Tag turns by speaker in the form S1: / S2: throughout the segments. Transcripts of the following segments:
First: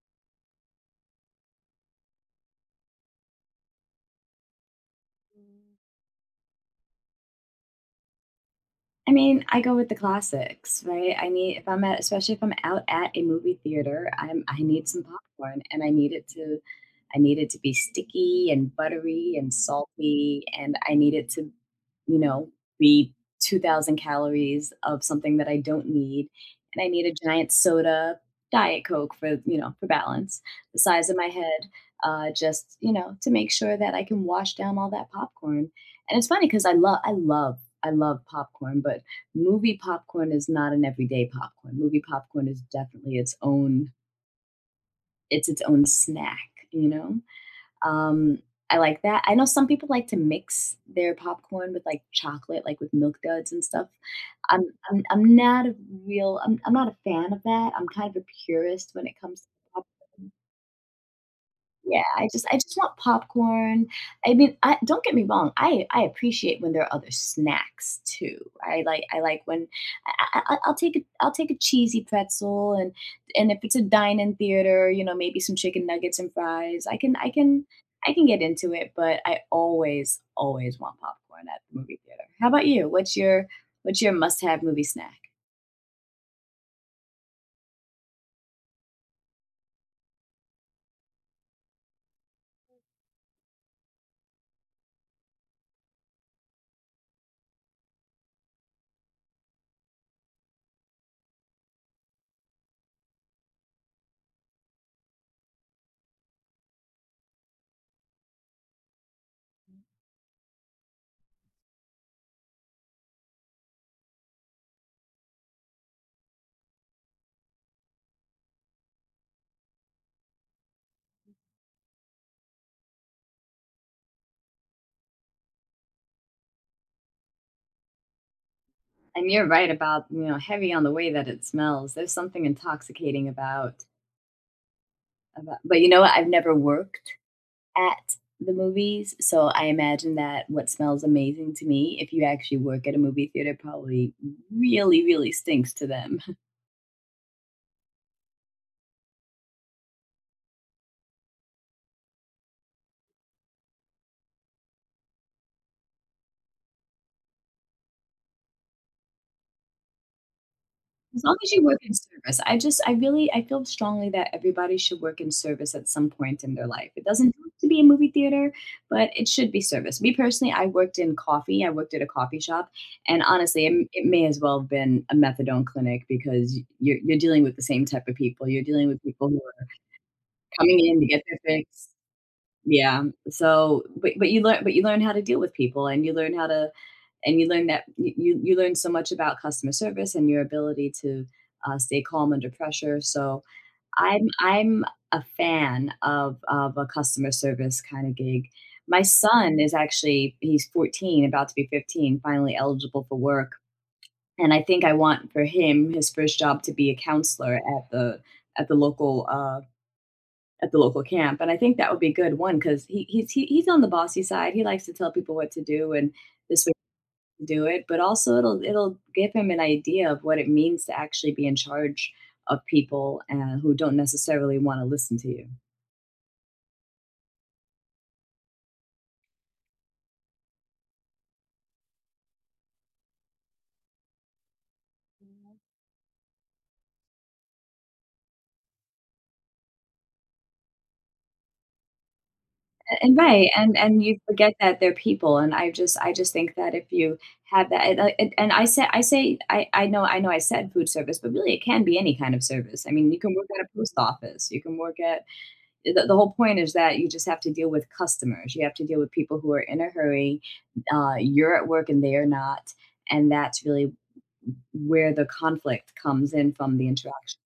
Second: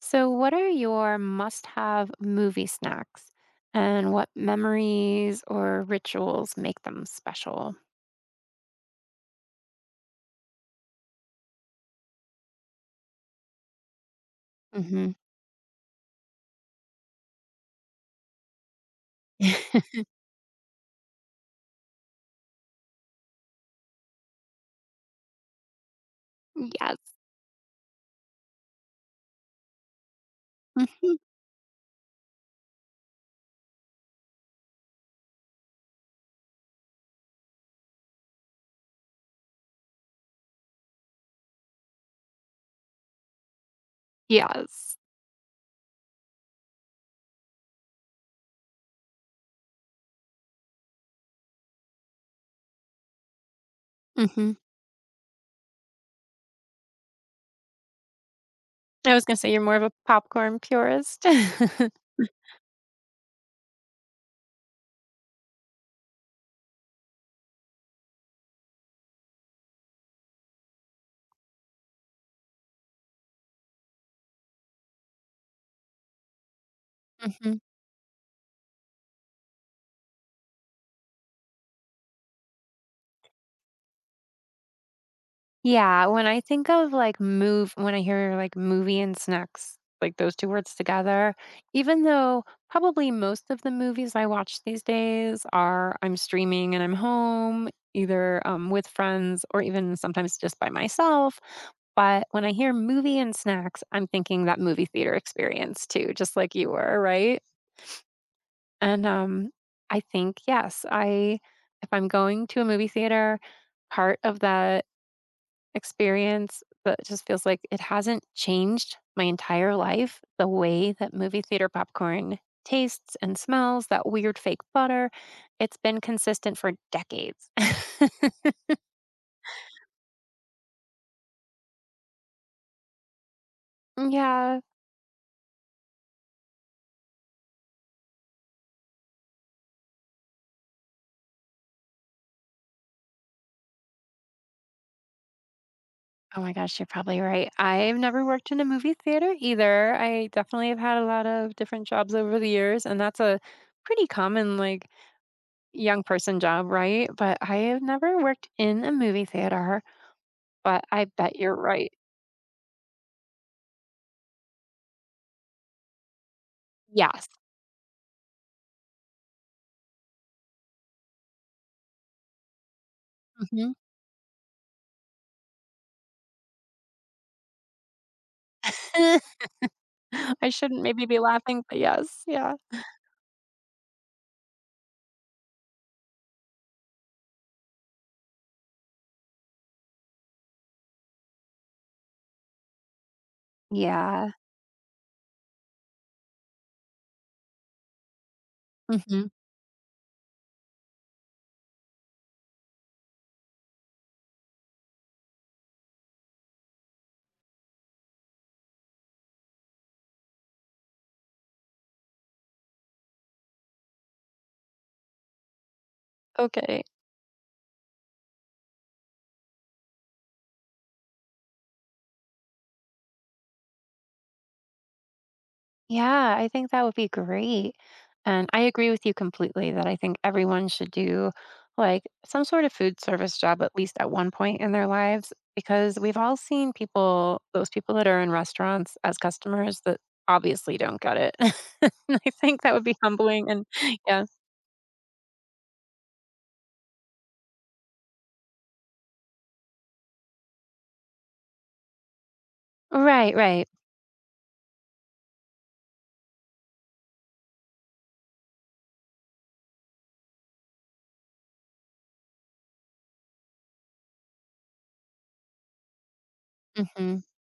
S1: So, what are your must have movie snacks and what memories or rituals make them special?
S2: I mean, I go with the classics, right? I need If I'm at, especially if I'm out at a movie theater, I need some
S1: hmm
S2: popcorn and I need it to be sticky and buttery and salty and I need it to, you know, be 2000 calories of something that I don't need, and I
S1: Yes.
S2: need a giant soda, diet coke for, you know, for balance, the size of
S1: Mhm.
S2: my head, just, you know, to make sure that I can wash down all that popcorn. And it's funny because I love popcorn, but movie popcorn is not an everyday popcorn. Movie popcorn is definitely its own,
S1: Yes.
S2: it's its own snack, you know? Um, I like that. I know some people like to mix their popcorn with like chocolate, like with milk duds and stuff.
S1: hmm
S2: I'm I'm not a real I'm not a fan of that. I'm kind of a purist when
S1: I
S2: it
S1: was going
S2: comes
S1: to
S2: to
S1: say you're more of a
S2: popcorn.
S1: popcorn purist.
S2: Yeah, I just want popcorn. I mean, I don't, get me wrong, I appreciate when there are other snacks too. I like when I'll take a cheesy pretzel, and if it's a dine-in theater, you know, maybe some chicken nuggets and fries.
S1: hmm
S2: I can get into it, but I always always want popcorn at the movie theater. How about you? What's your must-have movie snack?
S1: Yeah, when I think of, like, move when I hear, like, movie and snacks, like, those 2 words together, even though probably most of the movies I watch these days are I'm streaming and I'm home, either, with friends or even sometimes just by myself, but when I hear movie and snacks, I'm thinking that movie theater experience too, just like you were, right? And, I think, yes, I If I'm going to a movie theater, part of that experience, but it just feels like it hasn't changed my entire life. The way that movie theater popcorn tastes and smells, that weird fake butter, it's been consistent for decades.
S2: And you're right about, you know, heavy on the way that it smells. There's something intoxicating about
S1: Yeah.
S2: but you know what? I've never worked at the movies, so I imagine that what smells amazing to me, if you actually work at a movie theater, probably really, really stinks to them.
S1: Oh my gosh, you're probably right. I've never worked in a movie theater either. I definitely have had a lot of different jobs over the years, and that's a pretty common, like, young person job, right? But I have never worked in a movie theater, but I
S2: As long
S1: bet
S2: as
S1: you're
S2: you work in
S1: right.
S2: service, I really, I feel strongly that everybody should work in service at some point in their life. It doesn't
S1: Yes.
S2: have to be a movie theater, but it should be service. Me personally, I worked in coffee. I worked at a coffee shop, and honestly,
S1: hmm
S2: it may as well have been a methadone clinic because you're dealing with the same type of people. You're dealing with people who
S1: I shouldn't
S2: coming in
S1: maybe
S2: to
S1: be
S2: get their
S1: laughing, but
S2: fix.
S1: yes, yeah.
S2: Yeah, so but you learn, how to deal with people, and you learn how to and you learn that you learn so much about customer service and your ability to, stay calm under pressure, so
S1: Yeah.
S2: I'm a fan of a customer service kinda gig. My
S1: Mhm.
S2: son is actually, he's 14, about to be 15, finally eligible for work, and I think I want for him, his first job, to be a counselor at the at the local, uh, at the local camp. And I think that would be a good one because he, he's on the bossy side. He likes to tell people what to do and this way
S1: Okay.
S2: to do it, but also it'll give him an idea of what it means to actually be in charge of people, who don't necessarily want to listen to you.
S1: Yeah, I think that would be great. And I agree with you completely that I think everyone should do, like, some sort of food service job at least at one point in their lives because we've all seen people those people that are in restaurants as customers that obviously don't get it. And I think that would be
S2: And right,
S1: humbling and
S2: and you
S1: yeah.
S2: forget that they're people, and I just think that if you have that, and, I say I know I said food service, but really it can be any kind of service. I mean, you can
S1: Right,
S2: work at
S1: right.
S2: a post office, you can work at the whole point is that you just have to deal with customers. You have to deal with people who are in a hurry. You're at work and they are not, and that's really where the conflict comes in from the
S1: Mhm.
S2: interactions.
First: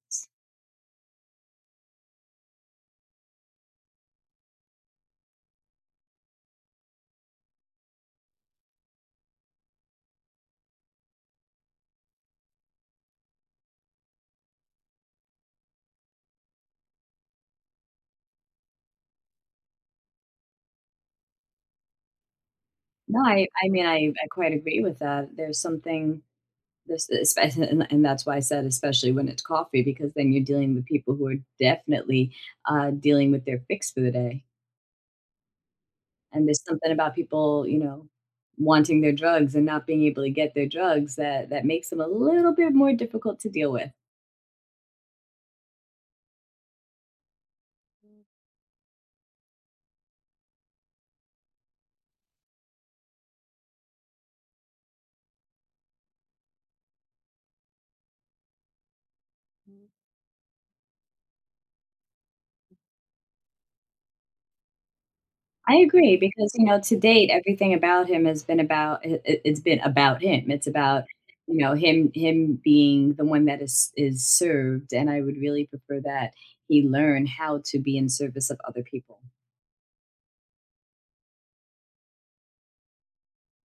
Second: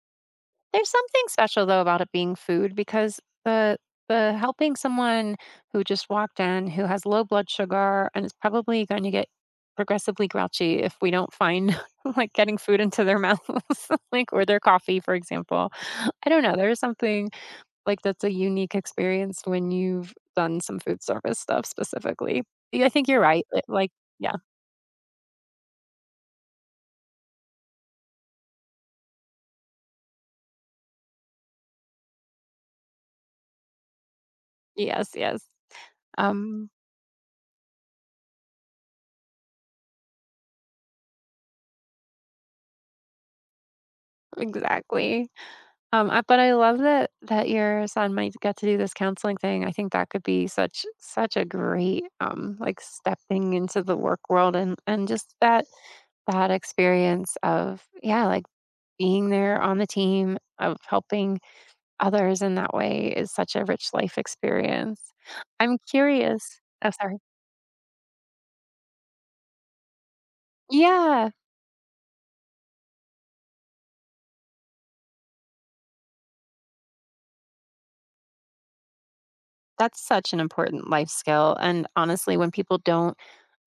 S1: There's something special though about it being food because the helping someone who just walked in who has low blood sugar and is probably going to get progressively grouchy if we don't find like getting food into their mouths like or their coffee, for example. I don't know, there's something like that's a unique experience when you've done some food service stuff specifically. Yeah, I think
S2: No,
S1: you're right, like,
S2: I
S1: yeah.
S2: quite agree with that. There's something and that's why I said, especially when it's coffee, because then you're dealing with people who are definitely dealing with their fix for the day.
S1: Yes, yes.
S2: And there's
S1: um
S2: something about people, you know, wanting their drugs and not being able to get their drugs, that makes him a little bit more difficult to deal with.
S1: exactly. I but I love that that your son might get to do this counseling thing. I think that could be such such a great like stepping into the work world, and just that that experience of yeah, like being there on the team of helping others in that way is such a rich life experience.
S2: I
S1: I'm
S2: agree because,
S1: curious.
S2: you know,
S1: Oh,
S2: to
S1: sorry.
S2: date, everything about him has been about I it's been about him. It's about,
S1: Yeah.
S2: you know, him being the one that is served, and I would really prefer that he learn how to be in service of other people.
S1: That's such an important life skill, and honestly, when people don't,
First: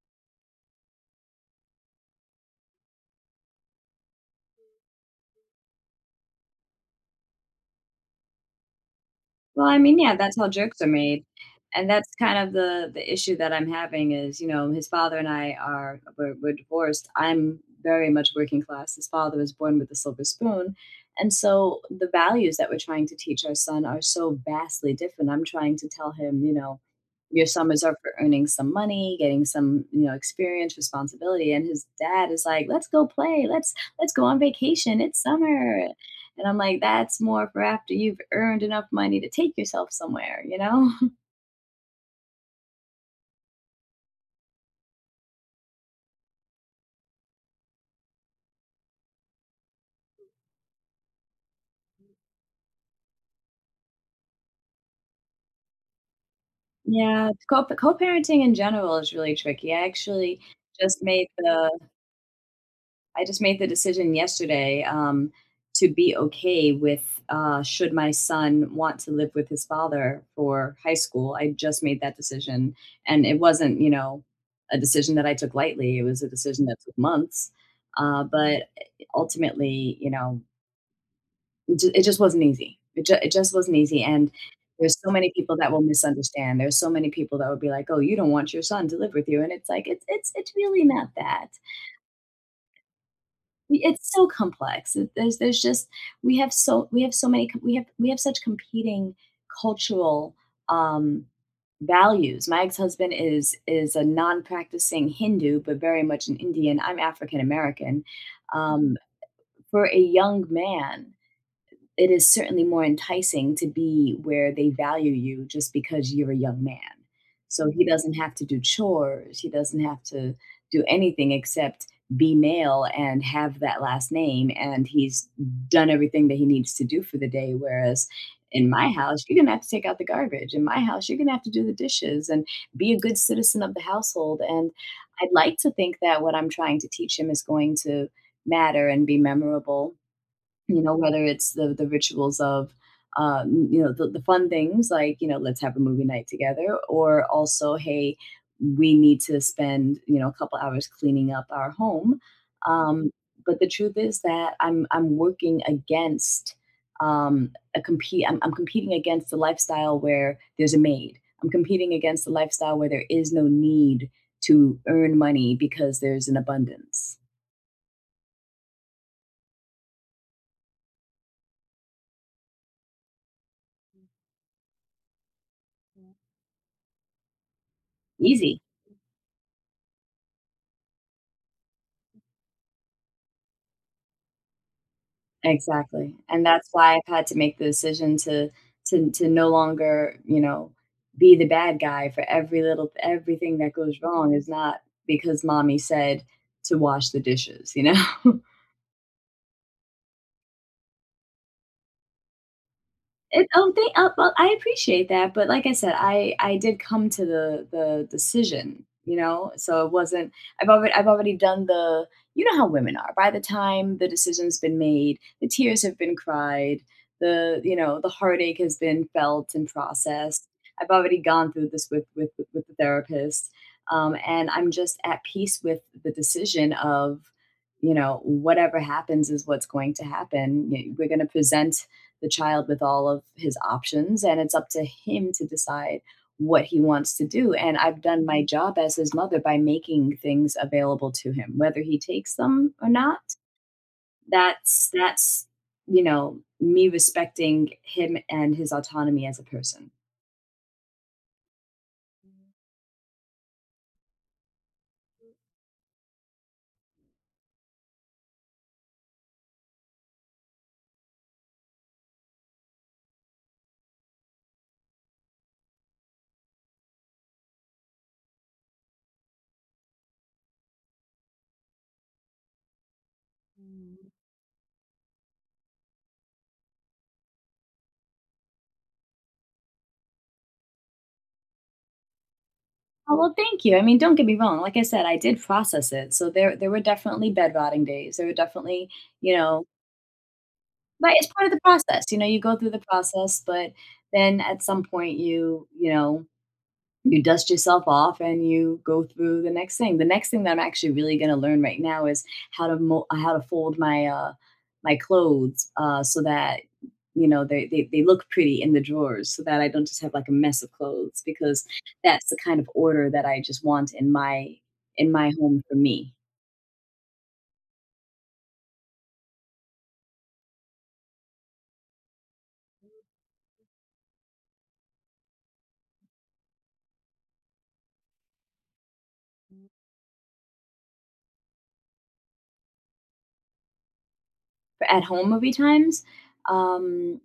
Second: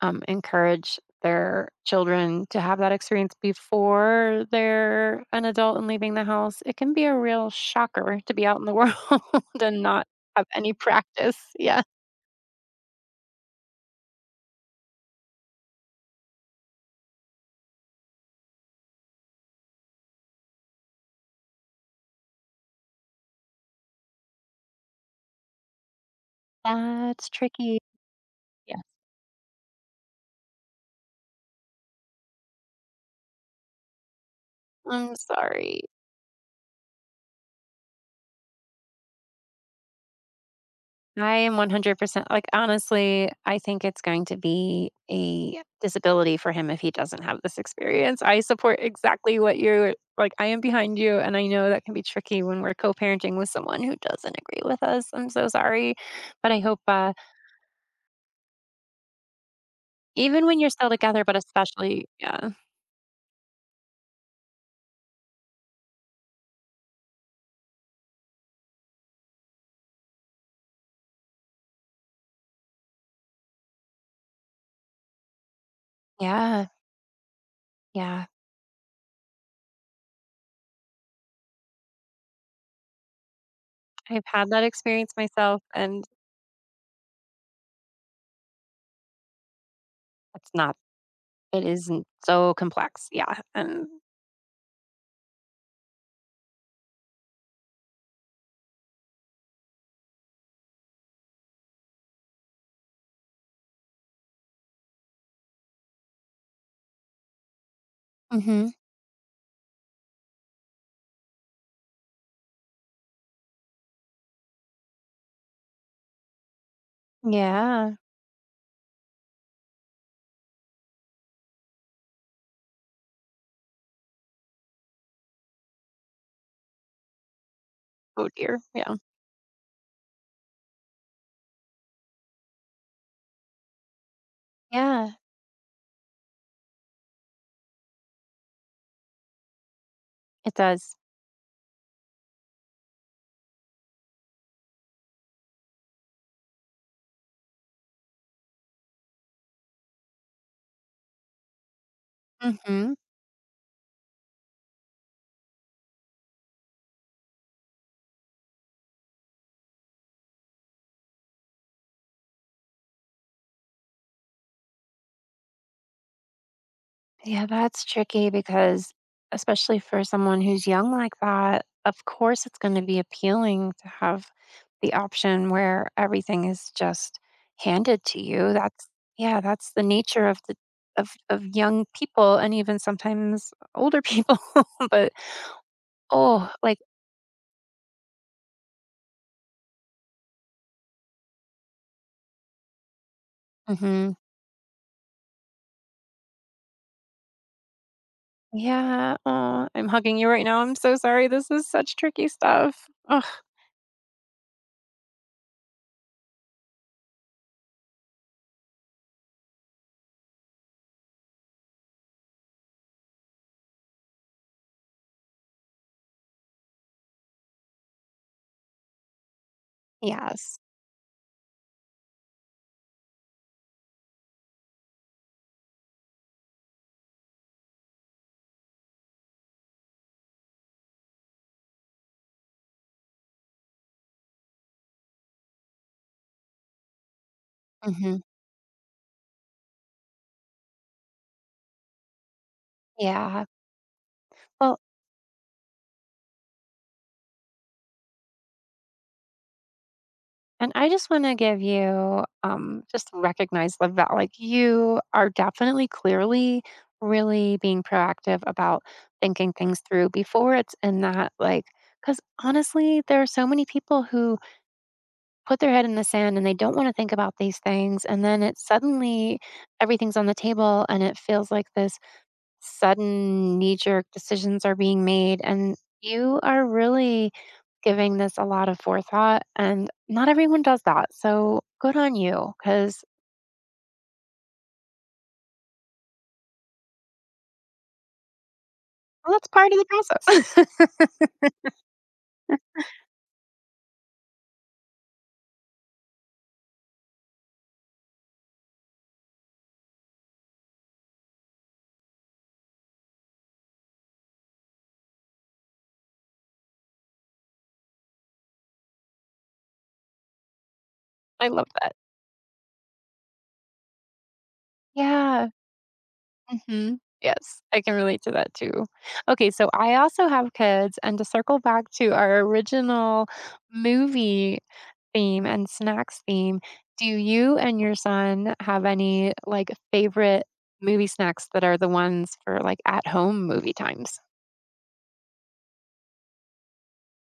S1: encourage their children to have that experience before they're an adult and leaving the house, it can be a real shocker to be out in the world
S2: Well, I
S1: and
S2: mean,
S1: not
S2: yeah, that's
S1: have
S2: how
S1: any
S2: jokes are made,
S1: practice. Yeah.
S2: and that's kind of the issue that I'm having is, you know, his father and I are we're divorced. I'm very much working class. His father was born with a silver spoon, and so the values that we're trying to teach our son are so vastly different. I'm trying to tell him, you know,
S1: That's
S2: your
S1: tricky.
S2: summers are for earning some
S1: Yeah.
S2: money, getting some, you know, experience, responsibility, and his dad is like, "Let's go play. Let's go on vacation.
S1: I'm
S2: It's
S1: sorry.
S2: summer." And I'm like, that's more for after you've earned enough money to take yourself somewhere, you know?
S1: I am 100% like, honestly, I think it's going to be a disability for him if he doesn't have this experience. I support exactly what you're like, I am behind you. And I know that can be tricky when we're co parenting with someone who doesn't agree with us. I'm so sorry. But I hope,
S2: Yeah, co-parenting in general is really tricky. I actually
S1: even when you're still
S2: just
S1: together,
S2: made
S1: but
S2: the
S1: especially, yeah,
S2: I just made the decision yesterday, to be okay with, should my son want to live with his father for high school. I just made that decision, and it wasn't, you know, a decision that I took lightly. It was a decision
S1: yeah,
S2: that took months.
S1: yeah.
S2: But ultimately, you know, it just wasn't easy. It just wasn't easy,
S1: I've
S2: and
S1: had that
S2: there's so
S1: experience
S2: many people
S1: myself,
S2: that will
S1: and
S2: misunderstand. There's so many people that would be like, "Oh, you don't want your son to live with you," and it's like,
S1: it's
S2: it's
S1: not,
S2: really not that.
S1: it isn't so complex. Yeah. And,
S2: It's so complex. It There's just we have so many co we have such competing cultural, um, values. My ex-husband is a non-practicing Hindu, but very much an Indian. I'm African American.
S1: hmm
S2: Um, for a young man, it is certainly more enticing to be where they value you just because you're a young man. So he
S1: yeah.
S2: doesn't have to do chores. He doesn't have to do anything except be male and have that last name. And he's done everything that he needs to do for the day. Whereas
S1: Oh, dear.
S2: in my
S1: Yeah.
S2: house, you're going to have to take out the garbage. In my house, you're going to have to do the dishes and be a good citizen of the household. And
S1: Yeah.
S2: I'd like to think that what I'm trying to teach him is going to matter and be memorable,
S1: It
S2: you know,
S1: does.
S2: whether it's the rituals of, you know, the fun things like, you know, "Let's have a movie night together," or also, "Hey, we need to spend, you know, a couple hours cleaning up our home."
S1: Mhm.
S2: Um, but the truth is that I'm working against, a compete I'm competing against the lifestyle where there's a maid. I'm competing against the lifestyle where there is no need to earn money because there's an abundance.
S1: Yeah, that's tricky because especially for someone who's young like that, of course it's going to be appealing to have the option where everything is just handed to you.
S2: Easy.
S1: That's yeah, that's the nature of the of young people and even sometimes older people. But
S2: Exactly, and
S1: oh,
S2: that's
S1: like
S2: why I've had to make the decision to to no longer, you know, be the bad guy for every little everything that goes
S1: mhm.
S2: wrong is not because mommy said to wash the dishes, you know?
S1: Yeah. Oh, I'm hugging you right now. I'm so sorry. This is such tricky stuff. Oh,
S2: It oh, thank Well, I appreciate that, but like I said, I did come to the decision, you know? So it wasn't I've already done the, you know, how women are. By the time the decision's been made, the tears have been cried, the you know, the heartache has been felt and processed.
S1: yes.
S2: I've already gone through this with the therapist. And I'm just at peace with the decision of, you know, whatever happens is what's going to happen. We're going to present the child with all of his options, and it's up to him to decide what he wants to do. And I've
S1: Mhm.
S2: done my job as his mother by making things available to him, whether he takes them or not.
S1: Yeah. Well,
S2: That's, you know, me respecting him and his autonomy as a person.
S1: and I just want to give you just recognize the like you are definitely clearly really being proactive about thinking things through before it's in that like because honestly there are so many people who put their head in the sand and they don't want to think about these things, and then it suddenly everything's on the table and it feels like this sudden knee jerk decisions are being made, and you are really giving this a lot of forethought, and not everyone does that. So good on you because
S2: Oh, well, thank you. I mean, don't get me wrong, like I said, I did process it, so there were definitely bed rotting days, there were definitely, you
S1: that's
S2: know.
S1: part of the process.
S2: But it's part of the process, you know, you go through the process, but then at some point you, you know, you dust yourself off and you go through the next thing. The next thing that I'm actually really gonna learn right now is how to fold my, my clothes, so that, you know, they look pretty in the drawers so that I don't just have like a mess of clothes,
S1: I
S2: because
S1: love that.
S2: that's the kind of order that I just want in my
S1: Yeah.
S2: home for me.
S1: hmm Yes, I can relate to that too. Okay, so I also have kids, and to circle back to our original movie theme and snacks theme, do you and your son have any like favorite movie snacks that are the ones for like at home movie times?
S2: For at home movie times, um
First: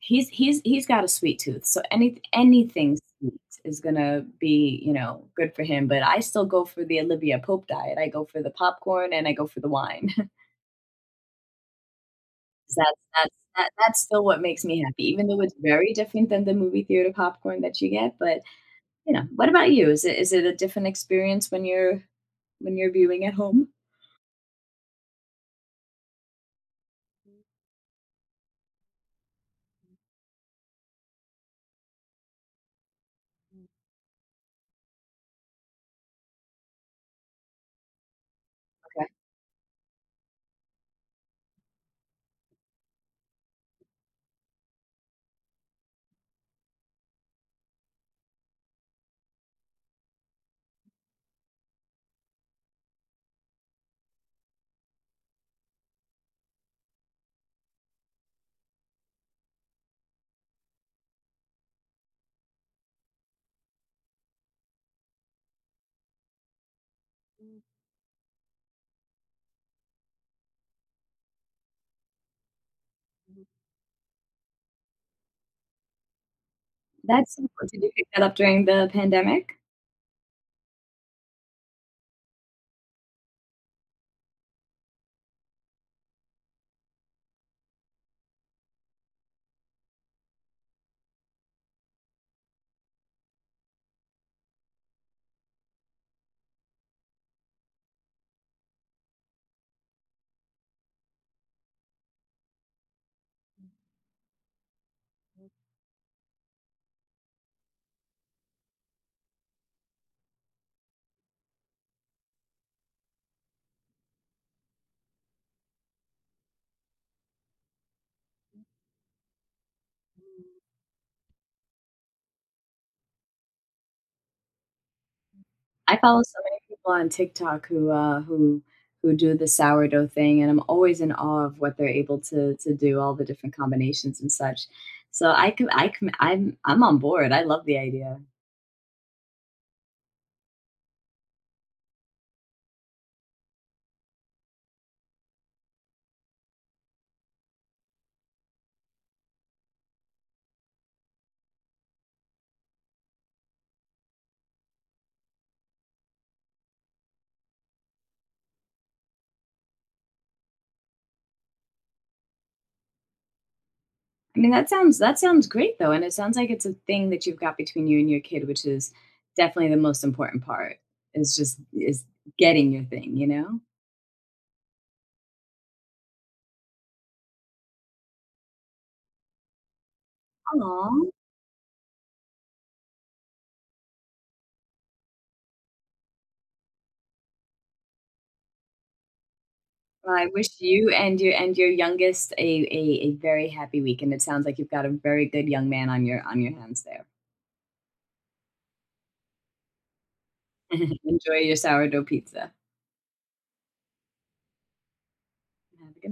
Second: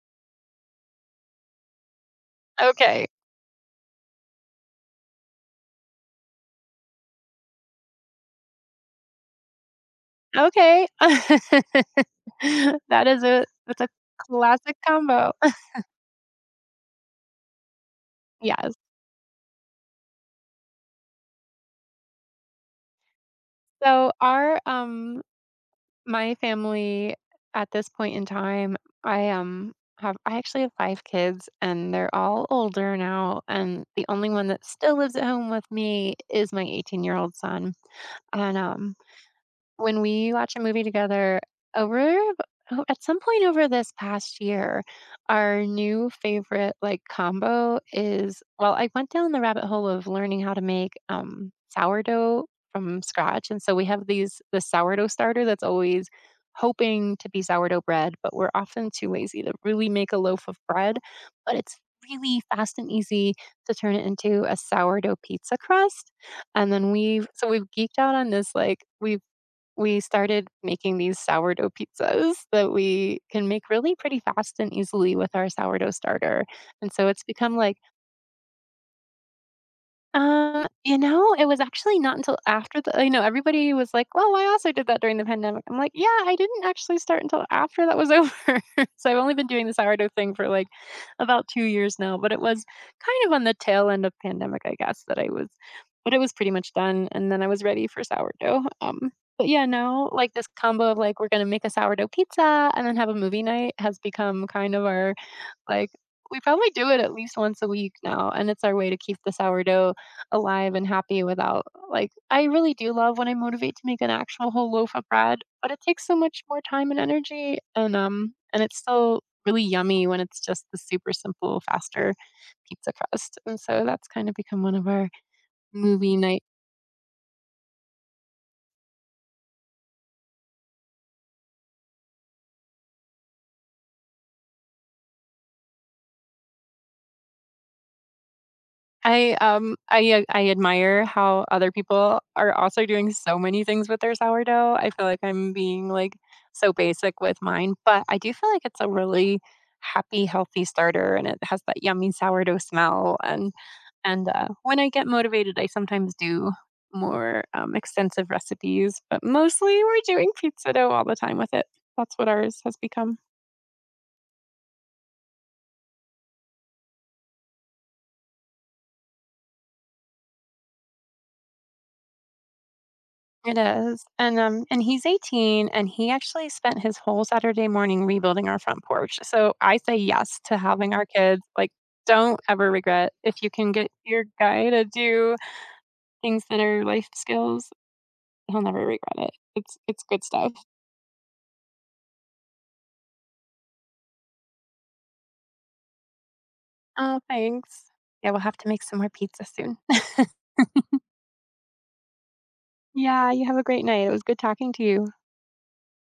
S2: He's got a sweet tooth, so anything
S1: Okay.
S2: sweet is gonna be, you know, good for him, but I still go for the Olivia Pope diet. I go for the popcorn and I go for the wine.
S1: Okay.
S2: That's
S1: That is
S2: that's
S1: a
S2: that
S1: that's a
S2: that's still what makes
S1: classic
S2: me happy, even
S1: combo.
S2: though it's very different than the movie theater popcorn that you get, but,
S1: Yes.
S2: you know, what about you? Is it a different experience when you're viewing at home?
S1: So our, my family at this point in time, I, um, I actually have 5 kids, and they're all older now, and the only one that still lives at home with me is my 18-year-old son, and,
S2: Okay.
S1: when we watch a movie together over oh, at some point over this past year, our new favorite like combo is well, I went down the rabbit hole of learning how to make sourdough from scratch, and so we have the sourdough starter that's always hoping to be sourdough bread, but we're often too lazy to really make a loaf of bread. But it's really fast and easy to turn it into a sourdough pizza crust, and then we've geeked out on this like we started making these sourdough pizzas that we can make really pretty fast and easily with our sourdough starter. And so it's
S2: That's, did
S1: become like
S2: you pick that up during the pandemic?
S1: you know, it was actually not until after the you know, everybody was like, "Well, I also did that during the pandemic." I'm like, "Yeah, I didn't actually start until after that was over." So I've only been doing the sourdough thing for, like, about 2 years now, but it was kind of on the tail end of pandemic, I guess, that I was but it was pretty much done, and then I was ready for sourdough, but yeah, now, like, this combo of, like, we're gonna make a sourdough pizza and then have a movie night has become kind of our like, we probably do it at least once a week now, and it's our way to keep the sourdough alive and happy without like, I really do love when I motivate to make an actual whole loaf of bread, but it takes so much more time and energy, and it's still really yummy when it's just the super simple, faster pizza crust, and so that's kind of become one of our
S2: I
S1: movie
S2: follow so
S1: night.
S2: many people on TikTok who, who do the sourdough thing, and I'm always in awe of what they're able to do, all the different combinations and such. So I'm on board. I love the idea.
S1: I admire how other people are also doing so many things with their sourdough. I feel like I'm being like so basic with mine, but I do feel like it's a really happy, healthy starter, and it has that yummy sourdough smell. And when I get motivated, I sometimes do more extensive recipes, but mostly we're doing pizza dough all the time with it. That's what ours has become.
S2: I mean, that sounds great though, and it sounds like it's a thing that you've got between you and your kid, which is definitely the most important part. Is just is getting your thing, you
S1: It
S2: know?
S1: is, and, and he's 18, and he actually spent his whole Saturday morning rebuilding our front porch, so I say yes to having
S2: Aw.
S1: our kids, like, don't ever regret if you can get your guy to do things that are life skills, he'll never regret it. It's
S2: Well,
S1: good
S2: I
S1: stuff.
S2: wish you and your youngest a very happy weekend. It sounds like you've got a very good young man on your hands there.
S1: Oh, thanks. Yeah, we'll have to make some more pizza soon.
S2: Enjoy your sourdough pizza.
S1: Yeah, you have a great night, it was good talking to you.
S2: Have a good